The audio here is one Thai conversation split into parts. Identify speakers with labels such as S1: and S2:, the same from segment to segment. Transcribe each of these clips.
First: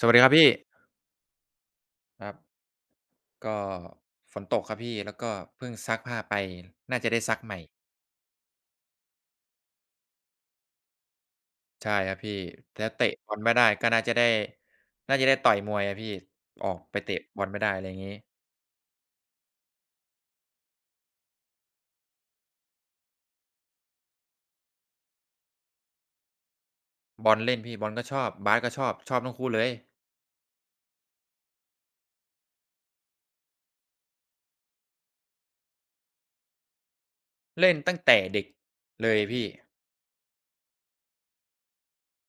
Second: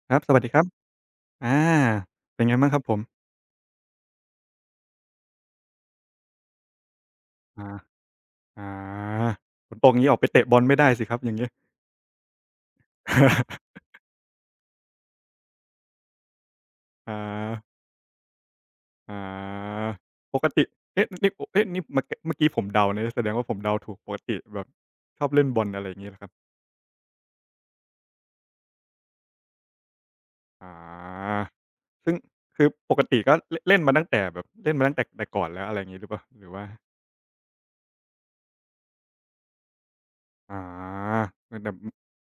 S1: ส
S2: ค
S1: วัส
S2: รั
S1: ดี
S2: บ
S1: ค
S2: ส
S1: รับ
S2: วัสดี
S1: พี่
S2: ครับอา
S1: ครั
S2: เป็นไง
S1: บ
S2: บ้างครับผม
S1: ก็ฝนตกครับพี่แล้วก็เพิ่งซักผ้าไปน่าจะได้ซักใหม่
S2: อาอาฝนตกงี้ออกไปเตะบอลไม่ได้สิครับอย่างงี้
S1: ใช่ครับพี่แล้วเตะบอลไม่ได้ ก็น่าจะได้น่าจะได้ต่อยมวยอะพี่ออกไปเตะบอล
S2: อา
S1: ไม่ได้อะไรอย่างงี้
S2: อาปกติเอ๊ะนี่เมื่อกี้ผมเดานะแสดงว่าผมเดาถูกปกติแบบชอบเล่นบอลอะไรอย่างงี้เหรอครับ
S1: บอลเล่นพี่บอลก็ชอบบาสก็ชอบชอบทั้งคู่เลย
S2: อาซึ่งคือปกติก็เล่นเล่นมาตั้งแต่แบบเล่นมาตั้งแต่ก่อนแล้วอะไรอย่างงี้หรือเปล่าหรือว่า
S1: เล่นตั้งแต่เด็กเลยพี่
S2: อาตั้งแต่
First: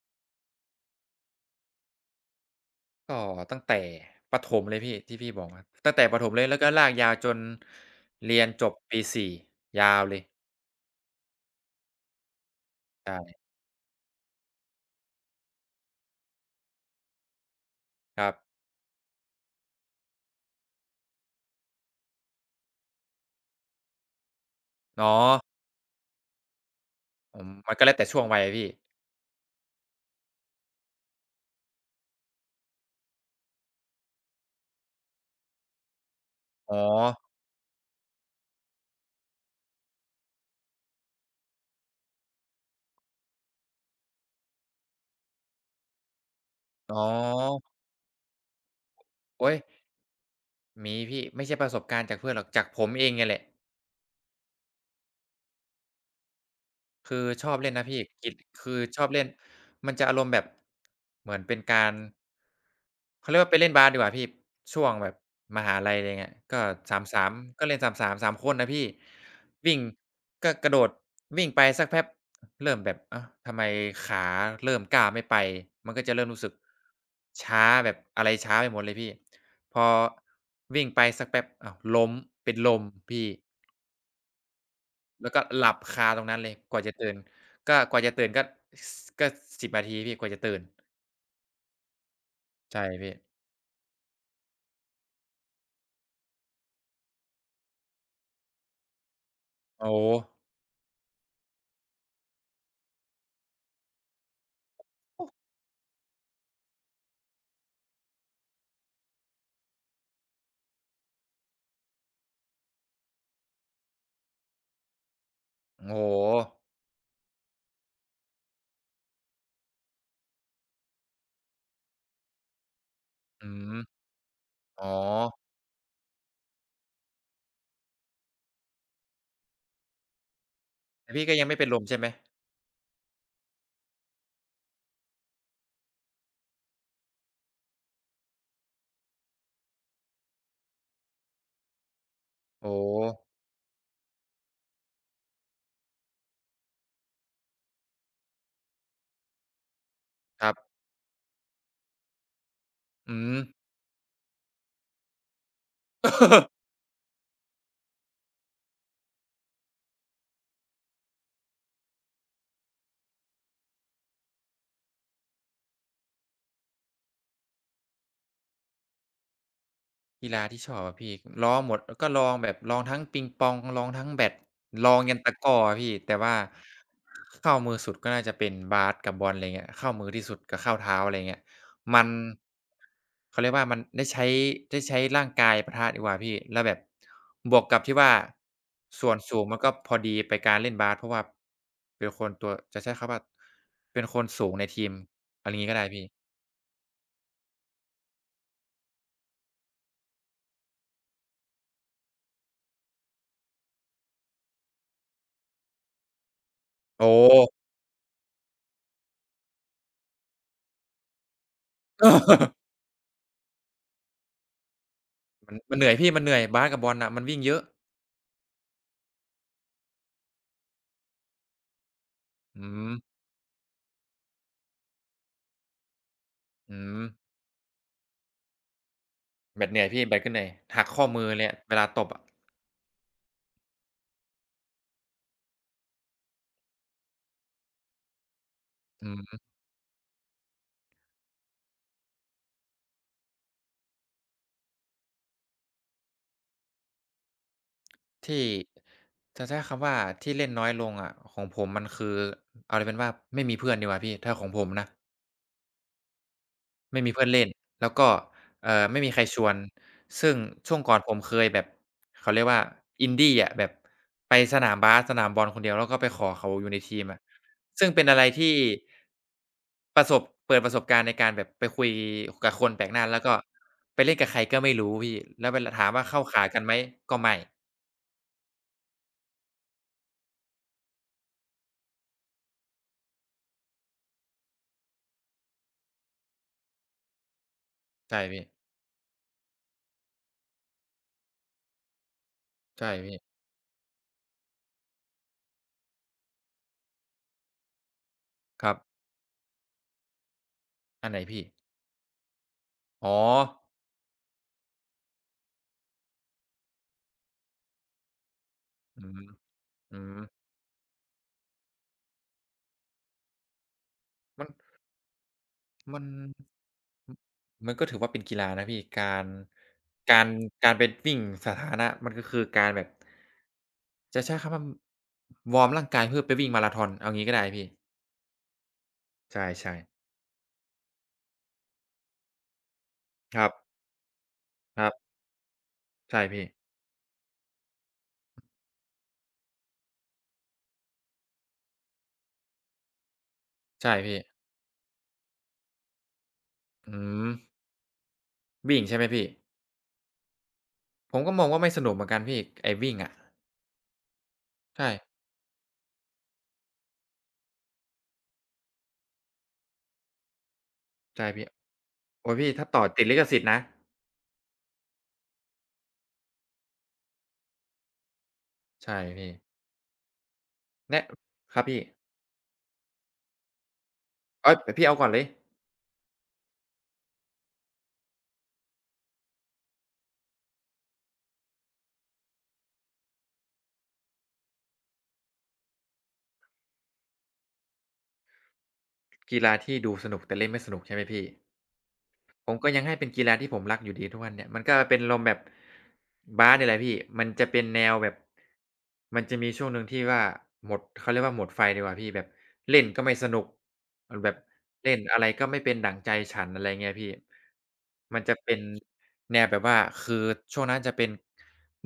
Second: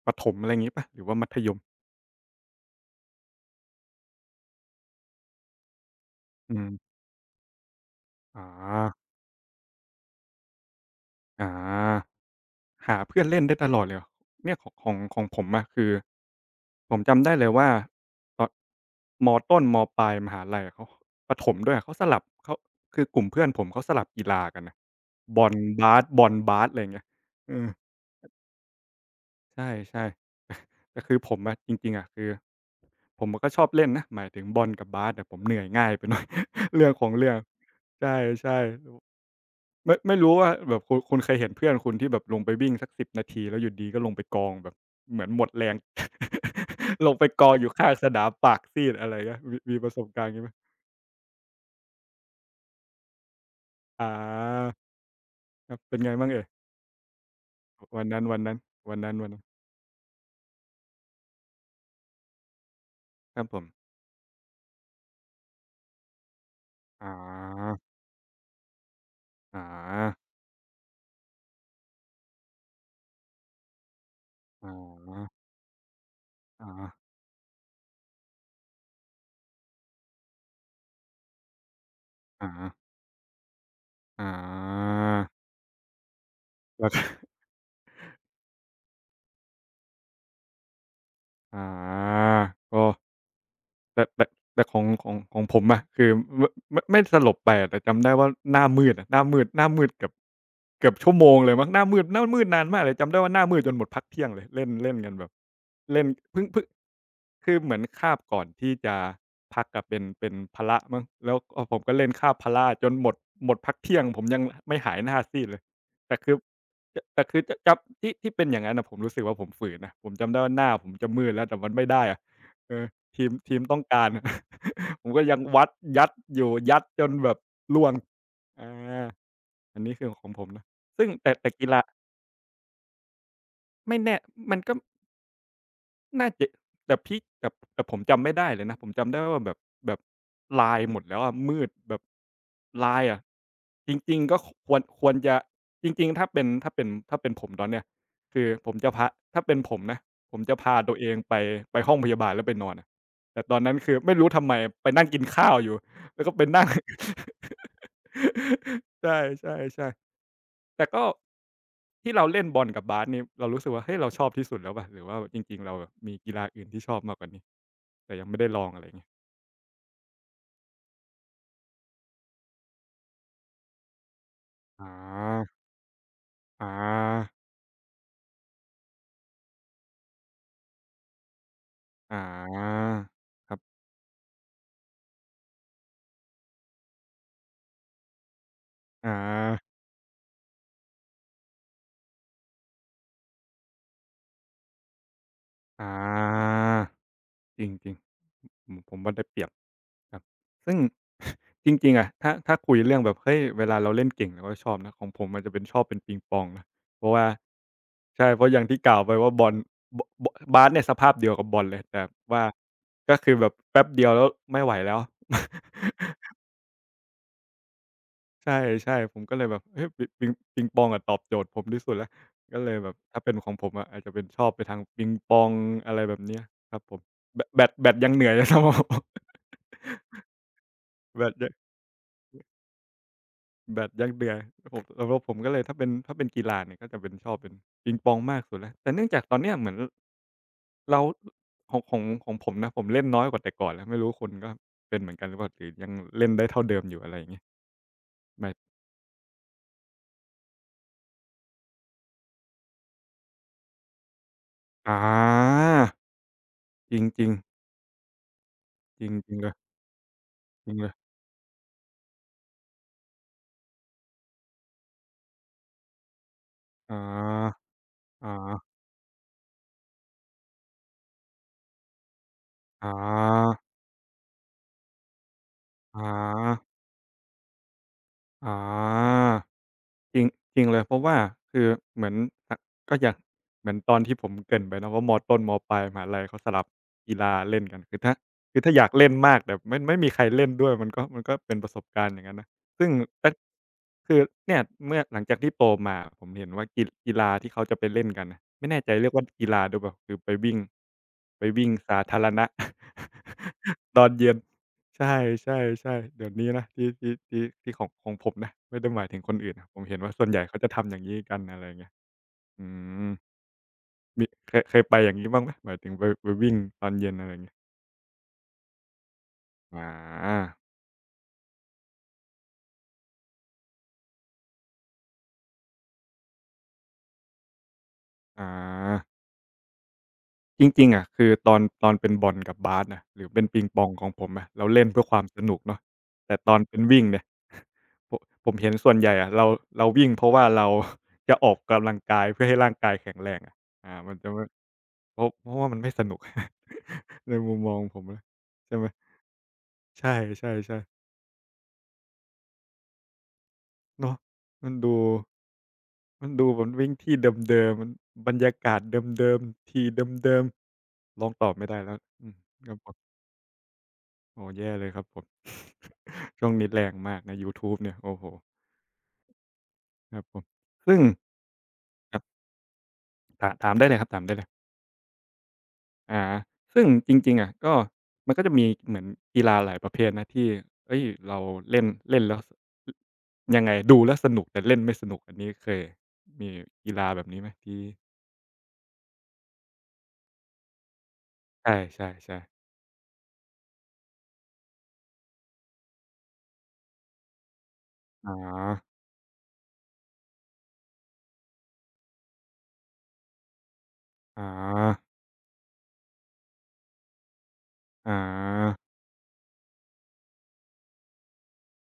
S2: ประถมอะไรงี้เปล่าหรือว่ามัธยม
S1: ก็ตั้งแต่ประถมเลยพี่ที่พี่บอกอะตั้งแต่ประถมเลย
S2: อื
S1: แล้วก็
S2: ม
S1: ลากยาวจนเรี
S2: อ
S1: ยนจบ
S2: า
S1: ปีสี่ยาวเลย
S2: อา หาเพื่อนเล่
S1: ใช่
S2: นได้ตลอดเลยเหรอเนี่ยของผมอะคือผมจำได้เลยว่า
S1: ครับ
S2: ตอนมต้นมปลายมหาลัยอะเขาประถมด้วยอะเขาสลับเขาคือกลุ่มเพื่อนผมเขาสลับกีฬากันนะ
S1: อ๋อ
S2: บอลบาสบอลบาสอะไรงเงี้ย
S1: อืม
S2: เออ
S1: มันก็แล้วแต่ช่วงวัยอะพี่
S2: ใช่ แต่คือผมอะจริงๆอะคือผมก็ชอบเล่นนะหมายถึงบอลกับบาสแต่ผมเหนื่อยง่ายไปหน่อย
S1: อ๋อ
S2: เรื่องของเรื่องใช่ ไม่รู้ว่าแบบคุณเคยเห็นเพื่อนคุณที่แบบลงไปวิ่งสัก10นาทีแล้วอยู่ดีๆก็ลงไปกองแบบเหมือนหมดแรง
S1: อ๋อ
S2: ลงไปกองอยู่ข้างสนามปากซีดอะไรเงี้ย
S1: โอ๊ย
S2: มีประสบการณ์งี้ไหม
S1: มีพี่ไม่ใช่ประสบการณ์จากเพื่อนหรอกจากผมเองเนี่ยแหละ
S2: อาครับเป็นไงบ้างเอ่ย
S1: คือชอบเล่นนะพี่
S2: วันนั้น
S1: กิจ
S2: วันนั้น
S1: คือ
S2: วั
S1: ช
S2: น
S1: อบ
S2: นั้น
S1: เล่
S2: วั
S1: น
S2: นนั้น
S1: มันจะอารมณ์แบบเหมือนเป็นการเขา
S2: ค
S1: เรียก
S2: รับ
S1: ว่า
S2: ผ
S1: ไป
S2: ม
S1: เล่นบาสดีกว่าพี่ช่วงแบบมหาลัยอะไรเงี้ยก็สาม
S2: อ๋
S1: สามก็
S2: อ
S1: เล่น3-3 3คนนะพี่
S2: อ๋อ
S1: วิ่งก็กระโดดวิ่งไปสักแป๊บเริ่มแบบอ้าวทำไมขา
S2: อ๋อ
S1: เริ่มก้าวไม่ไปมันก็จะเริ่มรู้สึก
S2: อ๋อ
S1: ช้าแบบอะไรช้าไปหมดเลยพี่พอวิ่งไปสักแป๊บอ้าวล้ม
S2: อ๋
S1: เป็นลม
S2: อ
S1: พี่
S2: อ๋อ
S1: แล้วก็หลับคาตรงนั้นเลยกว่า
S2: แล้ว
S1: จะ ตื่นก็กว่าจะตื่นสก็สิบนาทีพี่กว่าจะตื่น
S2: อ๋
S1: ใช่
S2: ก็
S1: พี่
S2: แต่แต่ของผมอะคือมไม่สลบไปอะแต่จำได้ว่าหน้ามืดอะหน้ามืด
S1: โอ้
S2: เกื
S1: โฮ
S2: อบเกือบชั่วโมงเลยมั้งหน้ามืดนานมากเลยจำได้ว่าหน้ามืดจนหมดพักเที่ยงเลยเล่นเล่นกันแบบเล่นเพิ่งคือเหมือนคาบก่อนที่จะพักอะเป็นพละมั้งแล้วผมก็เล่นคาบพละจนหมดหมดพักเที่ยงผมยังไม่หายหน้าซีดเลย
S1: โอ้โฮ
S2: แต่คือแต่คือจะจำที่เป็นอย่างงั้นน่ะผมรู้สึกว่าผมฝืนนะผมจำได้ว่าหน้าผมจะมืดแล้วแต่มันไม่ได้อะเออ ทีม
S1: อื
S2: ทีม
S1: ม
S2: ต้องการ
S1: อ๋อ
S2: ผมก็ยังยัดอยู่ยัดจนแบบร่วงอาอันนี้คือของผมนะซึ่ง
S1: แต่พี่
S2: แต่
S1: ก็ยัง
S2: แต่
S1: ไม่เป็
S2: กี
S1: นล
S2: ฬา
S1: มใช่ไหม
S2: ไม่แน่มันก็ น่าจะแต่พี่แต่แต่ผมจำไม่ได้เลยนะผมจำได้ว่าแบบแบบลายหมดแล้วอะมืดแบบ
S1: โอ้
S2: ลา
S1: โฮ
S2: ยอะจริงๆก็ควรจะจริงๆถ้าเป็นผมตอนเนี้ยคือผมจะพาถ้าเป็นผมนะผม
S1: ครั
S2: จะ
S1: บ
S2: พาตัวเองไปไปห้องพยาบาลแล้วไปนอนอะ
S1: อืม
S2: แต่ตอนนั้นคือไม่รู้ทำไมไปนั่งกินข้าวอยู่แล้วก็ไปนั่ง ใช่ๆๆ แต่ก็ที่เราเล่นบอลกับบาสนี่เรารู้สึกว่าเฮ้ยเราชอบที่สุดแล้วเปล่าหรือว่าจริงๆเราแบบมีกีฬาอื่นที่ชอบมากกว่านี้แต่ยังไม่ได้ลองอะไรอย่างเงี้ย
S1: กีฬาที่ชอบอะพี่ลองหมดก็ลองแบบลองทั้งปิงปองลองทั้งแบด
S2: อ
S1: ลองยันตะกร้
S2: า
S1: ออะพี่แต่ว่า
S2: อา
S1: เข้ามือสุดก็น่าจะเป็นบาสกับบอลไรเงี้ยเข้ามือที่สุดกับเข้าเท้าอะไรเงี้ยมัน
S2: อา
S1: เขาเรี
S2: ค
S1: ยก
S2: รั
S1: ว่ามั
S2: บ
S1: นได้ใช้ได้ใช้ร่างกายปะทะดีกว่าพี่แล้วแบบบวกกับที่ว่าส่
S2: อา
S1: วนสูงมันก็พอดีไปการเล่นบาสเพราะว่าเป็นคนตัวจะใช้คำว่าเป็นคนสูงในทีมอะไรงี้ก็ได้
S2: อา
S1: พี่
S2: จริงๆ ผมว่าได้เปรียบครับซึ่ง จริงๆอะถ้าคุยเรื่องแบบเฮ้ยเวลาเราเล่นเก่งเราก็ชอบนะของผมมันจะเป็นชอบเป็นปิงปองนะเพ
S1: โอ้
S2: ราะว่าใช่เพราะอย่างที่กล่าวไปว่าบอลบบบาสเนี่ยสภาพเดียวกับบอลเลยแต่ว่า ก็คือแบบแป๊บเดียวแล้วไม่ไหวแล้ว
S1: มันเหนื่อยพี่มั นเหนื่อยบาสกับบอลน่ะมันวิ่งเยอะ
S2: ใช่ผมก็เลยแบบเฮ้ยปิงปองอะตอบโจทย์ผมที่สุดแล้วก็
S1: อื
S2: เลยแบ
S1: ม
S2: บถ้าเป็นของผมอะอาจจะเป็นชอบไปทางปิงปองอะไรแบบเนี้ยครั
S1: อื
S2: บผม
S1: ม
S2: แบดยังเหนื่อยเลยครับผม
S1: แบตเหนื่อยพี่แบ ตก็เหนื่อยหักข้อ
S2: แบ
S1: มือ
S2: ต
S1: เลย
S2: ย
S1: อะเวลาตบอะ
S2: แบตยักษ์เดือยผมสำหรับผมก็เลยถ้าเป็นกีฬาเนี่ยก็จะเป็นชอบเป็นปิงปองมากสุดแล้วแต่เนื่
S1: อื
S2: องจากตอน
S1: ม
S2: เนี้ยเหมือนเราของผมนะผมเล่นน้อยกว่าแต่ก่อนแล้วไม่รู้คุณก็เป็นเหมือนกันหรือเปล่าหรือยังเล่นได้เท่าเดิมอยู่อะไรอย่างเงี้ย
S1: ที่
S2: แบต
S1: จะใช้คำว่าที่เล่นน้อยลงอะของผมมันคือเอาเลยเป็นว่าไม่มีเพื่อนดีกว่าพี่ถ้าของผมนะ
S2: อาจร
S1: ไม่มีเพื่
S2: ิ
S1: อ
S2: ง
S1: น
S2: ๆ
S1: เล่นแล้วก็ไม่
S2: จริ
S1: มี
S2: ง
S1: ใคร
S2: จริ
S1: ช
S2: งเล
S1: ว
S2: ย
S1: นซึ่ง
S2: จริ
S1: ช่
S2: ง
S1: วง
S2: เลย
S1: ก่อนผมเคยแบบเขาเรียกว่า Indie อะแบบไปสนามบาสสนามบอลคนเดียวแล้วก็ไปขอเขาอยู่ในที
S2: อา
S1: มอะซึ่งเป็นอะไรที่
S2: ๆๆ
S1: ประสบเปิดประสบการณ์ในการแบบไปคุยกับคนแปลกหน้าแล้วก็
S2: ๆ
S1: ไปเล่นกับใครก็ไม่รู้พี่แล้วเวลาถามว่าเข้าขากันไหม
S2: ๆ
S1: ก็ไม่
S2: จริงจริงเลยเพราะว่าคือเหมือนอะก็อย่างเหมือนตอนที่ผมเกริ่นไปเนาะว่ามต้นมปลายมหาลัยเขาสลับกีฬาเล่นกันคือถ้า
S1: ใช่พี่
S2: คือถ้าอยากเล่นมากแต่ไม่มีใครเล่นด้วยมันก็เป็นประสบการณ์อย่างนั้นนะซึ่
S1: ใช่
S2: ง
S1: พี่
S2: ตคือเนี่ยเมื่อหลังจากที่โตมาผมเห็นว่ากีฬาที่เขาจะไปเล่นกันน่ะ
S1: ค
S2: ไม่
S1: รับ
S2: แน่ใจเรียกว่ากีฬาด้วยเปล่าคือไปวิ่ง
S1: อันไหนพี่
S2: ไปวิ่งสาธารณะ
S1: อ๋อ
S2: ตอนเย็น ใช่ๆๆเดี๋ยวนี้นะที่ที่ที่ที่ของของผมนะไม่ได้ห
S1: อื
S2: มายถึง
S1: ม
S2: คนอื่นนะผมเห็น
S1: อื
S2: ว่า
S1: ม
S2: ส่วนใหญ่เขาจะทำอย่างงี้กันอะไรเงี้ยอืมมี
S1: มัน
S2: เคยไปอย่างงี้บ้างไหมหมายถึง
S1: มั
S2: ไป
S1: น
S2: ไปวิ่งตอนเย็นอะไรอย่างเงี้ย
S1: มันก็ถือว่าเป็นกีฬานะพี่การ
S2: อ
S1: การ
S2: า
S1: การไปวิ่งสาธารณะมันก็คือการแบบจะใช้คำว่าวอร์มร่างกายเพื่อไปวิ่งมาราธอนเอางี้ก็ได้พี่
S2: อา
S1: ใช่ๆ
S2: จริงๆอะคือตอนเป็นบอลกับบาสนะหรือ
S1: ค
S2: เป็น
S1: รับ
S2: ปิงปองของผมอะเรา
S1: ค
S2: เล่น
S1: รับ
S2: เพื่อความสนุกเนาะ
S1: ใช่
S2: แต่
S1: พี่
S2: ตอนเป็นวิ่งเนี่ย ผผมเห็นส่วนใหญ่อะเราวิ่งเพราะว่าเรา จะออกกำลังกายเพื่อให้ร่างกายแข็งแรงอะอา
S1: ใช่
S2: มัน
S1: พี่
S2: จะไม่ เพราะว่ามันไม่สนุก
S1: อื ม
S2: ในมุมมองผมนะใช่
S1: วิ่
S2: ไห
S1: ง
S2: ม
S1: ใช่ไหมพี่
S2: ใช่ใช่ใช่
S1: ผมก็มองว่าไม่สนุกเหมือนกันพี่ไอ้วิ่งอะ
S2: เนาะมัน
S1: ใช่
S2: ดูมันดูมันวิ่งที่เดิมๆมันบรรยากาศเดิมๆทีเดิมๆมล
S1: ใช่
S2: องต
S1: พี่
S2: อบไม่ได้แล้วอื
S1: โอ๊
S2: ม
S1: ยพี่ถ้า
S2: ครับ
S1: ต่อ
S2: ผม
S1: ติดลิขสิทธิ์นะ
S2: โอ้แย่เลยครับผม ช่วงนี้แรงมากในะยูทูบเนี่ยโอ้โห
S1: ใช่พี่
S2: ครับผมซึ่ง
S1: แนะครับพี่
S2: ครับถาถามได้เลยครับถามได้เลย
S1: เอ๊ยพี่เอาก่อนเลย
S2: อาซึ่งจริงๆอะก็มันก็จะมีเหมือนกีฬาหลายประเภทนะที่ เฮ้ยเราเล่นเล่นแล้วสอยังไงดูแล้วสนุกแต่เล่นไม่สนุกอันนี้เคยมีกีฬาแบบนี้ไหมที่
S1: กีฬาที่ดูสนุกแต่เล่นไม่สนุกใช่ไหมพี่
S2: ใช่
S1: ผ
S2: ๆ
S1: ม
S2: ๆ
S1: ก็ยังให้เป็นกีฬาที่ผมรักอยู่ดีทุกวันเนี่ยมันก็เป็นลรมณ์แบบบาสเนี่ยแหละพี่มันจะเป็นแนวแบบ
S2: อ๋อ
S1: มันจะมีช่วงหนึ่งที่ว่าหมดเขาเรียกว่าหมดไฟดีกว่าพี่แบบเล่นก็ไม่สนุกแบบ
S2: อ๋อ
S1: เล่นอะไรก็ไม่เป็นดั่งใจฉันอะไรเงี้ยพี่
S2: อ๋
S1: มันจะเป็น
S2: อ
S1: แนวแบบว่าคือช่วงนั้นจะเป็น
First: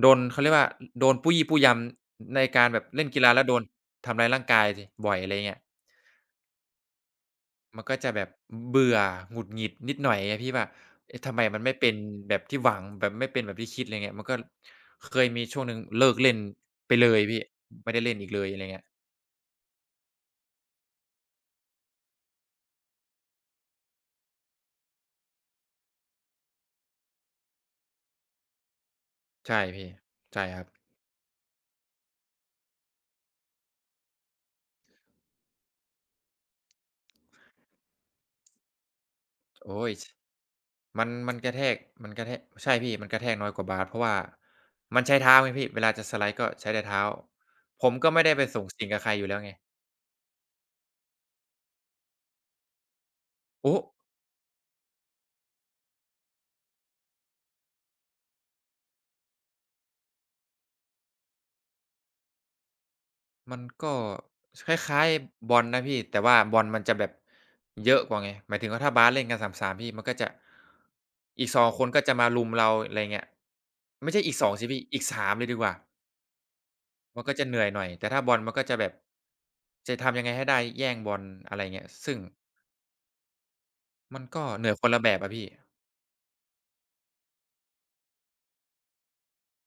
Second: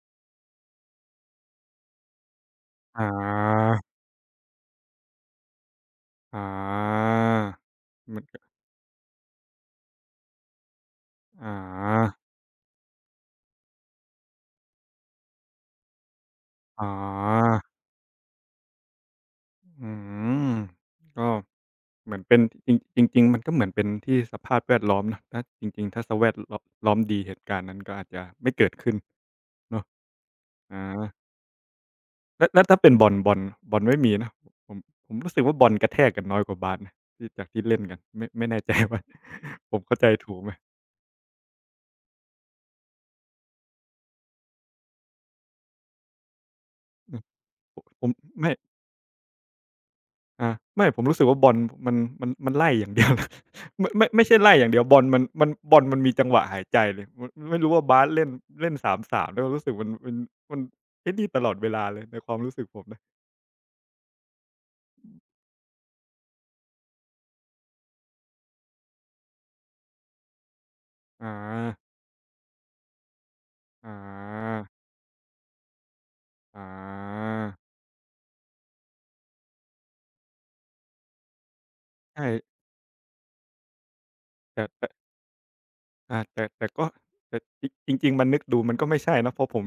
S1: โดนเขาเรียกว่าโดนปู้ยี่ปู้ยำในการแบบ
S2: อ๋
S1: เล่นกีฬาแล้วโดน
S2: อ
S1: ทำร้ายร่างกายสิบ่อยอะไรเงี้ย
S2: อ๋อ
S1: มันก็จะ
S2: มั
S1: แบ
S2: น
S1: บ
S2: ก็
S1: เบื่อหงุดหงิดนิดหน่อยไงพี่ว่าเอ๊ะทำไม
S2: อ๋
S1: มันไม่เป็น
S2: อ
S1: แบบที่หวังแบบไม่เป็นแบบที่คิดอะไรเงี้ยมันก็เคยมีช่วงหนึ่งเลิกเล่น
S2: อ๋อ
S1: ไปเลยพี่ไม่ได้เล่นอีกเลยอะไรเงี้ย
S2: อืมก็ เหมือนเป็นจริงจริงๆมันก็เหมือนเป็นที่สภาพแวดล้อมเนาะถ้าจริงๆถ้าสแวดลล้อมดีเหตุการณ์นั้นก็อาจจะไม่เกิดขึ้น
S1: ใช่
S2: เนาะ
S1: พี่ใช่ครับ
S2: อาแล้วแล้วถ้าเป็นบ่อนบ่อนไม่มีนะผมผมรู้สึกว่าบ่อนกระแทกกันน้อยกว่าบาสนะที่จากที่เล่นกันไม่ไม่แน่ใจว่า ผม
S1: โอ๊ย
S2: เข้า
S1: ช
S2: ใจถูกไหม
S1: มันมันกระแทกมันกระแทกใช่พี่มันกระแทกน้อยกว่าบาสเพราะว่ามันใช้เท้าไงพี่เวลาจะสไลด์ก็ใช้แต่เท้า
S2: อืมผ
S1: ผ
S2: ม
S1: ม
S2: ผ
S1: ก็
S2: ม
S1: ไม่ได้ไป
S2: ไม่
S1: สูงสิงกับใครอยู่แล้วไง
S2: อาไม่ผมรู้สึกว่าบอลมันมันไล่อย่างเดียว นะ
S1: โอ้
S2: ไม่ไม่ไม่ใช่ไล่อย่างเดียวบอลมันมันบอลมันมีจังหวะหายใจเลยมไม่รู้ว่าบาสเล่นเล่นสามสามแล้วรู้สึกมันมันไอ้นี่ตลอดเวลาเลยในความรู้สึกผมนะ
S1: มันก็คล้ายๆบอลนะพี่แต่ว่าบอลมันจะแบบเยอะกว่าไงหมายถึงว่าถ้าบาสเล่นกัน3-3พี่มันก็จะ
S2: อา
S1: อีกสองคนก็จะมารุมเราอะไรเงี้ย
S2: อ
S1: ไม่ใช่อีกสอง
S2: า
S1: สิพี่อีกสามเลยดีกว่า
S2: อา
S1: มันก็จะเหนื่อยหน่อยแต่ถ้าบอลมันก็จะแบบจะทำยังไงให้ได้แย่งบอลอะไรเงี้ยซึ่ง
S2: ใช่
S1: มันก็
S2: แต่
S1: เหนื่อยค
S2: แต่
S1: นละแบบอะพี่
S2: อาแต่แต่ก็แต่จริงจริงๆมานึกดูมันก็ไม่ใช่นะเพราะผม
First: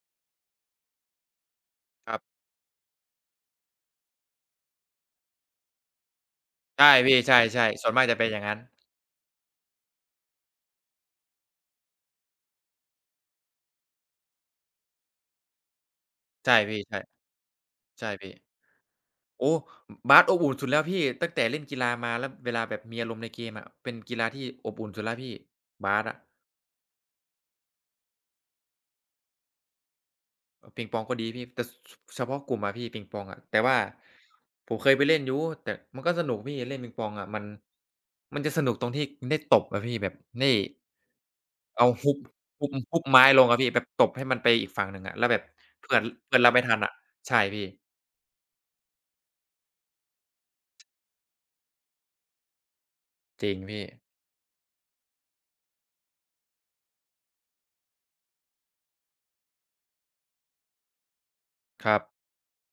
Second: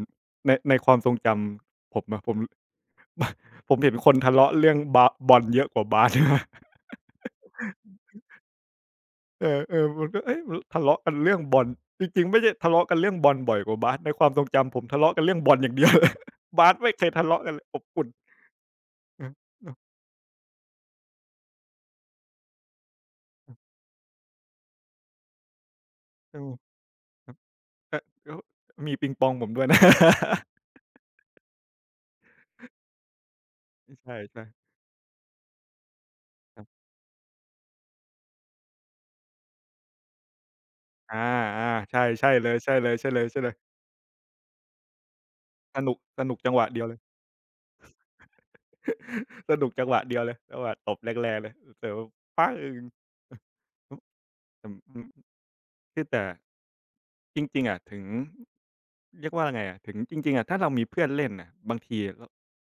S2: ในในความทรงจำผม
S1: ครั
S2: อะ
S1: บ
S2: ผม ผมเห็นคนทะเลาะเรื่องบาบอลเยอะกว่าบาส นะ
S1: ใช่พี่ใช่ๆส่วนมากจะเป็นอย่างงั้น
S2: เออเออมันก็เอ๊ะมันทะเลาะกันเรื่องบอลจริงๆไม่ใช่ทะเลาะกันเรื่องบอลบ่อยกว่าบาสในความทรงจำผมทะเลาะกันเรื่องบอลอย่างเดียวเลย
S1: ใช่
S2: บาส
S1: พี่
S2: ไม่เคย
S1: ใช่
S2: ทะเลาะกันเลยอบอุ่น
S1: ใช่พี่
S2: อือ
S1: โอ้
S2: เนาะ
S1: บาสอบอุ่นสุดแล้วพี่ตั้งแต่เล่นกีฬามาแล้วเวลาแบบมีอารมณ์ในเก
S2: อื
S1: มอะ
S2: อ
S1: เป็นกีฬาที่อบอุ่นสุดแล้วพี่บาสอะ
S2: เออครับแต่แล้วมีปิงปองผมด้วยนะ
S1: ปิงปองก็ดีพี่แต่สเฉพาะกลุ่มอะพี่ปิงปองอะแต่ว่า
S2: ใช่ๆ
S1: ผมเคยไปเล่นอยู่แต่มันก็สนุกพี่
S2: ครั
S1: เล่น
S2: บ
S1: ปิงปองอะมันมันจะสนุกตรงที่ได้ตบอะพี่แบบได้
S2: อา
S1: เอา
S2: ๆใช่
S1: ฮุบ
S2: ใช่เลย
S1: ฮุบไม้ล
S2: ๆ
S1: ง
S2: ๆ
S1: อะพี่แบ
S2: ๆ
S1: บตบให้มันไปอีกฝั่งหนึ่งอะแล้วแบบ
S2: สนุ
S1: เพื่
S2: ก
S1: อน
S2: สนุ
S1: เพื่
S2: ก
S1: อน
S2: จั
S1: รับ
S2: งห
S1: ไม่
S2: วะ
S1: ทัน
S2: เดียว
S1: อะ
S2: เลย
S1: ใช่พี่
S2: สนุกจังหวะเดียวเลยจังหวะตบแรงๆเลยเผลอป๊ากอึ้งเออ
S1: จริงพี่
S2: อืมอืมที่แต่ จริงๆอะถึงเรียกว่าไงอะถึงจริงๆอะถ้าเรามีเพื่อนเล่นน่ะบาง
S1: ค
S2: ที
S1: รับ
S2: เรา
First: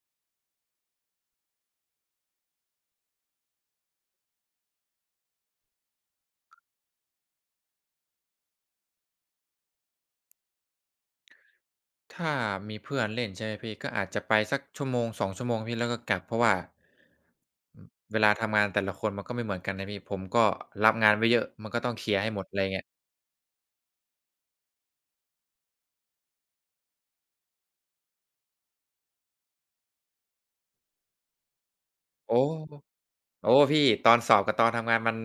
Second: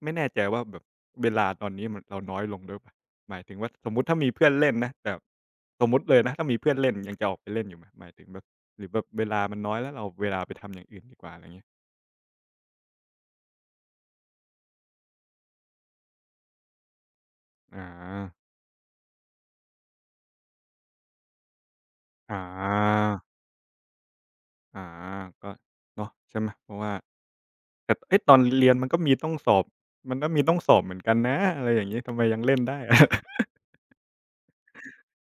S2: ไม่แน่ใจว่าแบบเวลาตอนนี้มันเราน้อยลงด้วยเปล่าหมายถึงว่าสมมุติถ้ามีเพื่อนเล่นนะแต่สมมุติเลยนะถ้ามีเพื่อนเล่นยังจะออกไปเล่นอยู่ไหมหมายถึงแบบหรือแบบเวลามันน้อยแล้วเราเอาเวลาไปทำอย่างอื่นดีกว่าอะไรเงี้ย
S1: ถ้ามีเพื่อนเล่นใช่ไหมพี่ก็อาจจะไปสักชั่วโมงสองชั่วโมงพี่แล้วก็กลับเพราะว่า
S2: อ
S1: อืมเวลา
S2: า
S1: ทำงานแต่ละคนมันก็ไม่เหมือนกันนะพี่ผมก็รับงานไว้เยอะมันก็ต้องเคลียร์ให้
S2: อ
S1: หมดอะไรเงี้ย
S2: าอาก็เนาะใช่ไหมเพราะว่าแต่เอ๊ะตอนเรียนมันก็มีต้องสอบมันก็มีต้องสอบเหมือนกันนะอะไรอย่างงี้ทำไมยั
S1: โอ้
S2: งเล่นได้อะ
S1: โอ้พี่ตอนสอบกับตอนทำงานมัน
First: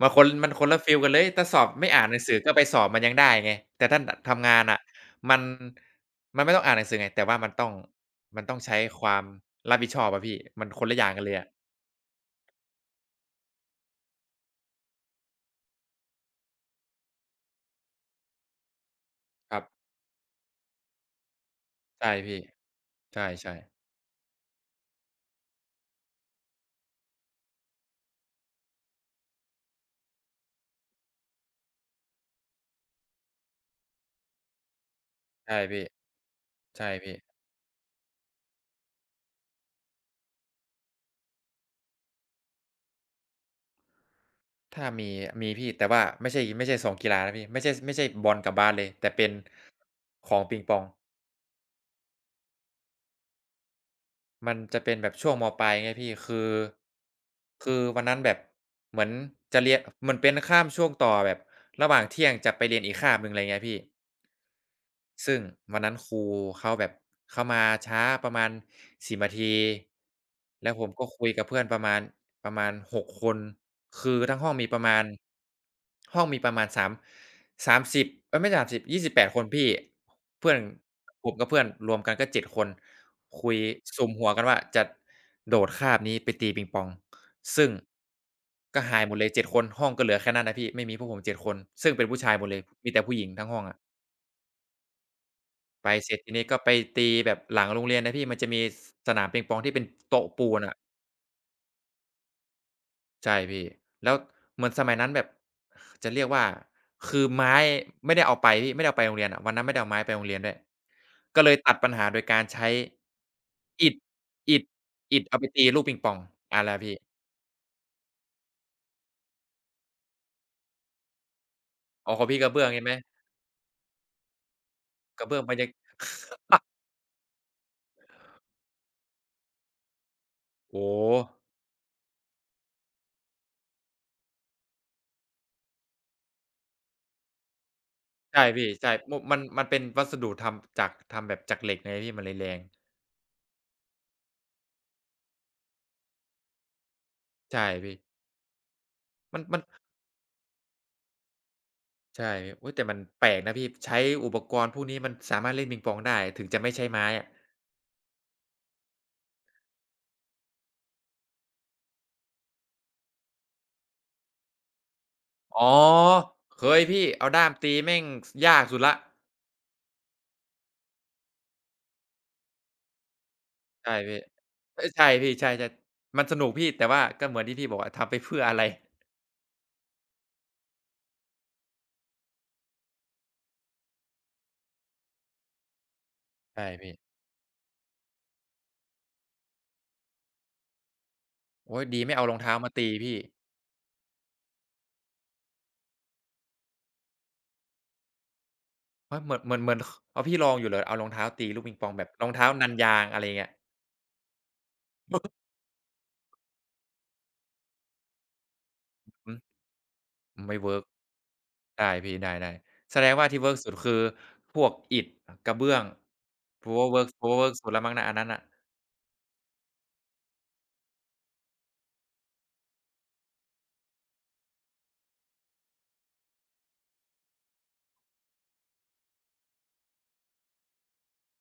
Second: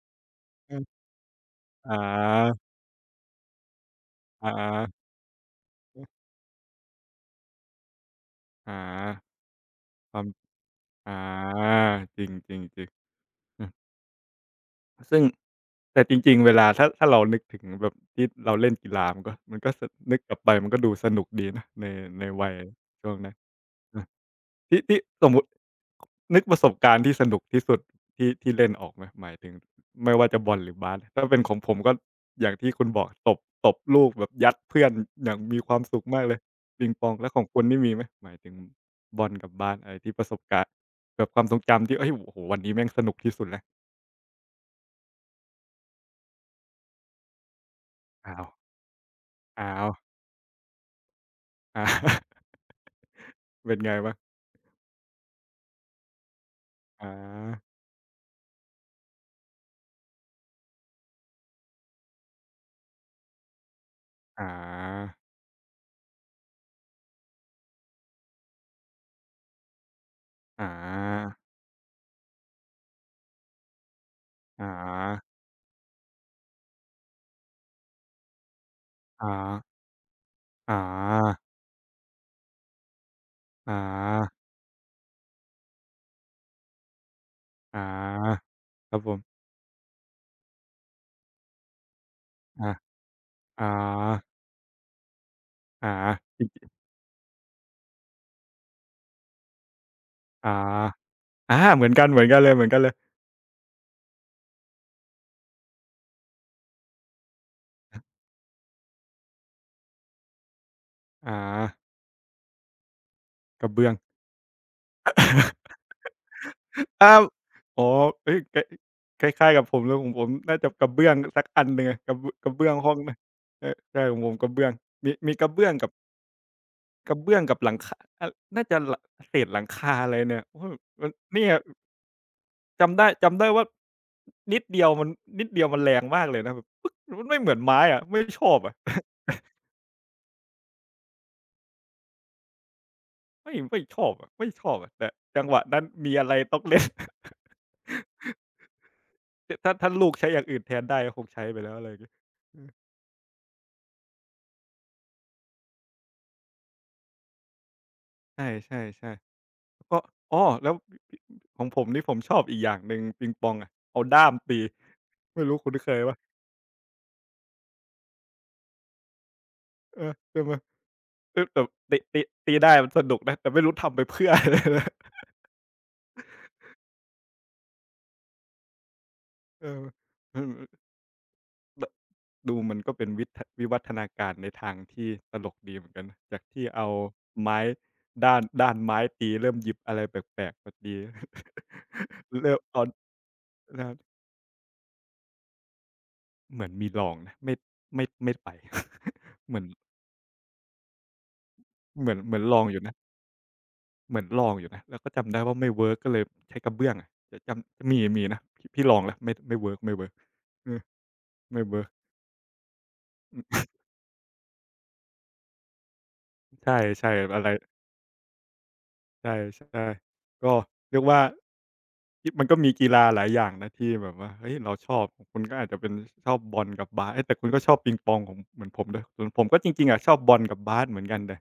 S1: มันคน
S2: อื
S1: ละ
S2: ม
S1: ฟีลกันเลยถ้าสอบ ไม่
S2: อา
S1: อ่านหนังสือก็ไปสอบมันยังได้ไงแต่ถ้าดทำ
S2: อา
S1: งานอ่ะ
S2: ๆ
S1: มันไม่ต้องอ่านหนังสือไงแต่ว่ามันต้อง
S2: อา
S1: ใช้ความรับผิดชอบ
S2: ควา
S1: อะ
S2: ม
S1: พี่มันคนละอ
S2: อ
S1: ย่างกันเลยอะ
S2: าจริงๆๆ อือซึ่งแต่จริงๆเวลาถ้าเรานึกถึงแบบที่เราเล่นกีฬามันก็
S1: ค
S2: มั
S1: รั
S2: น
S1: บ
S2: ก็สนึกกลับไปมันก็ดูสนุกดีนะใน
S1: ใช่
S2: ใน
S1: พี่
S2: วัยช่วงนั้น
S1: ใช่ๆ
S2: ที่สมมุตินึกประสบการณ์ที่สนุกที่สุดที่เล่นออกไหมหมายถึงไม่ว่าจะบอลหรือบาสถ้าเป็นของผมก็อย่างที่คุณบอกตบตบลูกแบบยัดเพื่อนอย่างมี
S1: ใช่
S2: ความ
S1: พี่
S2: สุขมากเลยปิ
S1: ใช่
S2: งปอง
S1: พี่
S2: แล้วของคุณนี่มีไหมหมายถึงบอลกับบาสอะไรที่ประสบการณ์แบบความทรงจำที่เฮ้ยโอ้โฮวันนี้แม่งสนุกที่สุดแล้ว
S1: ถ้ามีมีพี่แต่ว่าไม่ใช่สองกีฬานะพี่ไม่ใช่บอ
S2: อ้า
S1: ล
S2: ว
S1: กับบาสเลยแต่เป็น
S2: อ้าว
S1: ของปิงปอง
S2: อาเป็นไงบ้าง
S1: มันจะเป็นแบบช่วงมปลายไงพี่คือ
S2: อา
S1: คือวันนั้นแบบเหมือนจะเรียนมันเป็นข้ามช่วงต่อแบบระหว่างเที่ยงจะไปเรียนอีกคาบหนึ่งอะไรเงี้ยพี่
S2: อา
S1: ซึ่งวันนั้นครูเขาแบบเขามาช้าประมาณ10นาที
S2: อ
S1: แล้วผมก็คุย
S2: า
S1: กับเพื่อนประมาณ6คนคือทั้งห้อง
S2: อ
S1: มีประมาณ
S2: า
S1: ห้องมีประมาณ3 30เอ๊ยไม่สามสิบยี่สิบแ28คน
S2: อา
S1: พี่เพื่อน
S2: อ
S1: ผมกั
S2: า
S1: บเพื่อนรวมกันก็7คนคุย
S2: อา
S1: สุมหัวกันว่าจะโดดคาบนี้ไปตีปิงปองซึ่ง
S2: อา
S1: ก็
S2: ครั
S1: หา
S2: บ
S1: ย
S2: ผ
S1: หมดเลย
S2: ม
S1: 7คนห้องก็เหลือแค่นั้นนะพี่ไม่มีพวกผมเจ็ดคนซึ่งเป็นผู้ชายหมดเลย
S2: อา
S1: มีแต่ผู้หญิงทั้งห้อ
S2: อ๋
S1: ง
S2: อ
S1: อะ
S2: อา
S1: ไปเสร็จที
S2: จ
S1: นี้ก็
S2: ริง
S1: ไป
S2: ๆ
S1: ตีแบบหลังโรงเรียนนะพี่มันจะมีสสนามเปงปองที่เป็นโต๊ะปู
S2: อ๋อ
S1: นอะ
S2: อาเหมือนกันเหมือนกันเลยเหมือนกันเลย
S1: ใช่พี่แล้วเหมือนสมัยนั้นแบบจะเรียกว่าคือไม้ไม่ได้เอาไปพี่ไม่ได้เอาไปโรงเรียนอะวันนั้นไม่ได้เอาไม้ไปโรงเรียนด้วย
S2: อา
S1: ก็เลยตัดปัญหาโดยการใช้
S2: กระเบื้
S1: อิ
S2: อง
S1: ฐอิฐอิฐเอาไปตี ลูกปิงปองอาแล้วพี่
S2: อ้าวอ๋อเฮ้ยใกล้คล้ายๆกับผมเลยของผมน่าจะกระเบื้องสักอันหนึ่งอะก
S1: อ๋อ
S2: ระ
S1: ข
S2: บ
S1: องพี่
S2: ก
S1: กระ
S2: ระ
S1: เบื้
S2: เบื้
S1: อ
S2: อ
S1: ง
S2: ง
S1: ใช่
S2: ห้
S1: ไหม
S2: องนะใช่ใช่ของผมกระเบื้องมี
S1: กระ
S2: มี
S1: เบื้อ
S2: ก
S1: ง
S2: ระ
S1: มัน
S2: เบื้
S1: จะ
S2: องกับ กระเบื้องกับหลังคาอะน่าจะหลังเศษหลังคาอะไรเนี่ยโอ้โฮ
S1: โอ้
S2: มัน
S1: โฮ
S2: เนี่ยจำได้ว่านิดเดียวมันนิดเดียวมันแรงมากเลยนะแบบปึ๊กมันไม่เหมือนไม้อะไม่ช
S1: ใช่
S2: อบ
S1: พี่
S2: อะ
S1: ใช่มุมันเป็นวัสดุทำจากทำแบบจากเหล็กไงพี่มันเลยแรง
S2: ไม่ไม่ชอบอะไม่ชอบอะแต่จังหวะนั้นมีอะไรต้องเล่น
S1: ใช่พี่
S2: แต่
S1: มัน
S2: ถ้าลูกใช้อย่างอื่นแทนได้ก็คงใช้ไปแล้วอะไรอย่างงี้
S1: ใช่
S2: อือ
S1: อุ๊ยแต่มันแปลกนะพี่ ใช้อุปกรณ์พวกนี้มันสามารถเล่นปิงปองได้ถึงจะไม่ใช้ไม้อะ
S2: ใช่ๆๆแล้วก็อ้อแล้วของผมนี่ผมชอบอีกอย่างหนึ่งปิงปองอะเอาด้ามตีไม่รู้คุ
S1: อ๋
S2: ณ
S1: อ
S2: เคยเปล่า
S1: เคยพี่เอาด้ามตีแม่งสยากสุดแล้ว
S2: เออใช่ไหมเอ๊ยแต่ตีตีได้มันสนุกนะแต่ไม่รู้
S1: ใช่
S2: ทำไป
S1: พี่
S2: เพื่ออะไรนะ
S1: เอ๊ยใช่พี่ใช่ๆมันสนุกพี่แต่ว่าก็เหมือนที่พี่บอกอะทำไปเพื่ออะไร
S2: เอออืม ดูมันก็เป็นวิทะวิวัฒนาการในทางที่ตลกดีเหมือนกันนะจากที่
S1: ใช่
S2: เอา
S1: พี่
S2: ไม้ด้านไม้ตีเริ่มหยิบอะไรแปลกๆมาตี
S1: โอ๊ยดีไม่เอารองเท้า
S2: เริ่ม
S1: มา
S2: ตอน
S1: ตีพี่
S2: นะครับเหมือนมีลองนะไม่ไม่ไม่ไป
S1: เฮ้ยเหมือนเห
S2: เห
S1: มื
S2: มื
S1: อน
S2: อน
S1: เหมือนคอ้าวพี่ลองอยู่เหรอเอารองเท้าตีลูกปิงปองแบ
S2: เห
S1: บ
S2: มือน
S1: รอ
S2: เห
S1: ง
S2: มือน
S1: เท้า
S2: ลอง
S1: นัน
S2: อยู่นะ
S1: ยางอะไรเงี้ย
S2: เหมือนลองอยู่นะแล้วก็ จำได้ว่าไม่เวิร์กก็เลยใช้กระเบื้องอะจะจำมีมีนะพี่ลองแล้ว
S1: อื
S2: ไม่
S1: อ
S2: ไม่เวิร์กไม่เวิร์ก
S1: ไม่
S2: เอ
S1: เวิ
S2: อ
S1: ร์ก
S2: ไม่เวิร์ก
S1: ได้พี่ได้ๆแสดงว่าที่เวิร์กสุดคือพวกอิฐกระเบื้องเพราะว่าเวิร์
S2: ใช่
S1: กเพราะ
S2: ๆ
S1: ว่า
S2: อะไร
S1: เวิร์กสุดแล้วมั้งนะอันนั้นน่ะ
S2: ใช่ๆก็เรียกว่า มันก็มีกีฬาหลายอย่างนะที่แบบว่าเฮ้ยเราชอบของคุณก็อาจจะเป็นชอบบอลกับบาสเอ๊ยแต่คุณก็ชอบปิงปองของเหมือนผมด้วยส่วนผมก็จริงๆอะชอบบอลกับบาสเหมือนกันแต่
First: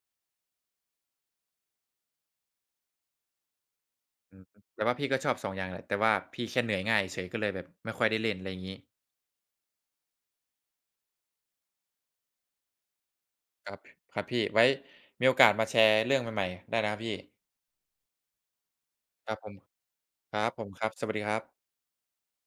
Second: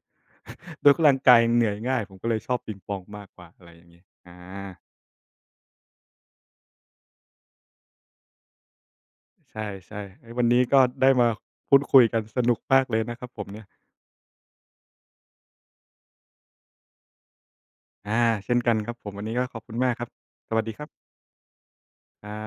S2: ด้วยร่างกายเหนื่อยง่ายผมก็เลยชอบปิงปองมากกว่าอะไรอย่างงี้อา
S1: อืมแต่ว่าพี่ก็ชอบ2องอย่างแหละแต่ว่าพี่แค่เหนื่อยง่ายเฉยก็เลยแบบไม่ค่อยได้เล่นอะไรงี้
S2: ใช่ๆเฮ้ยวันนี้ก็ได้มาพูดคุยกันสนุกมากเลยนะครับผมเนี่ย
S1: ครับครับพี่ไว้มีโอกาสมาแชร์เรื่องใหม่ๆได้นะครับพี่
S2: อาเช่นกันครับผมวัน
S1: ค
S2: นี้
S1: รับ
S2: ก็
S1: ผม
S2: ขอบคุณมากครับ
S1: ครั
S2: ส
S1: บผ
S2: วัส
S1: ม
S2: ดีค
S1: ค
S2: รั
S1: รับส
S2: บ
S1: วัสดีครับ
S2: ครับ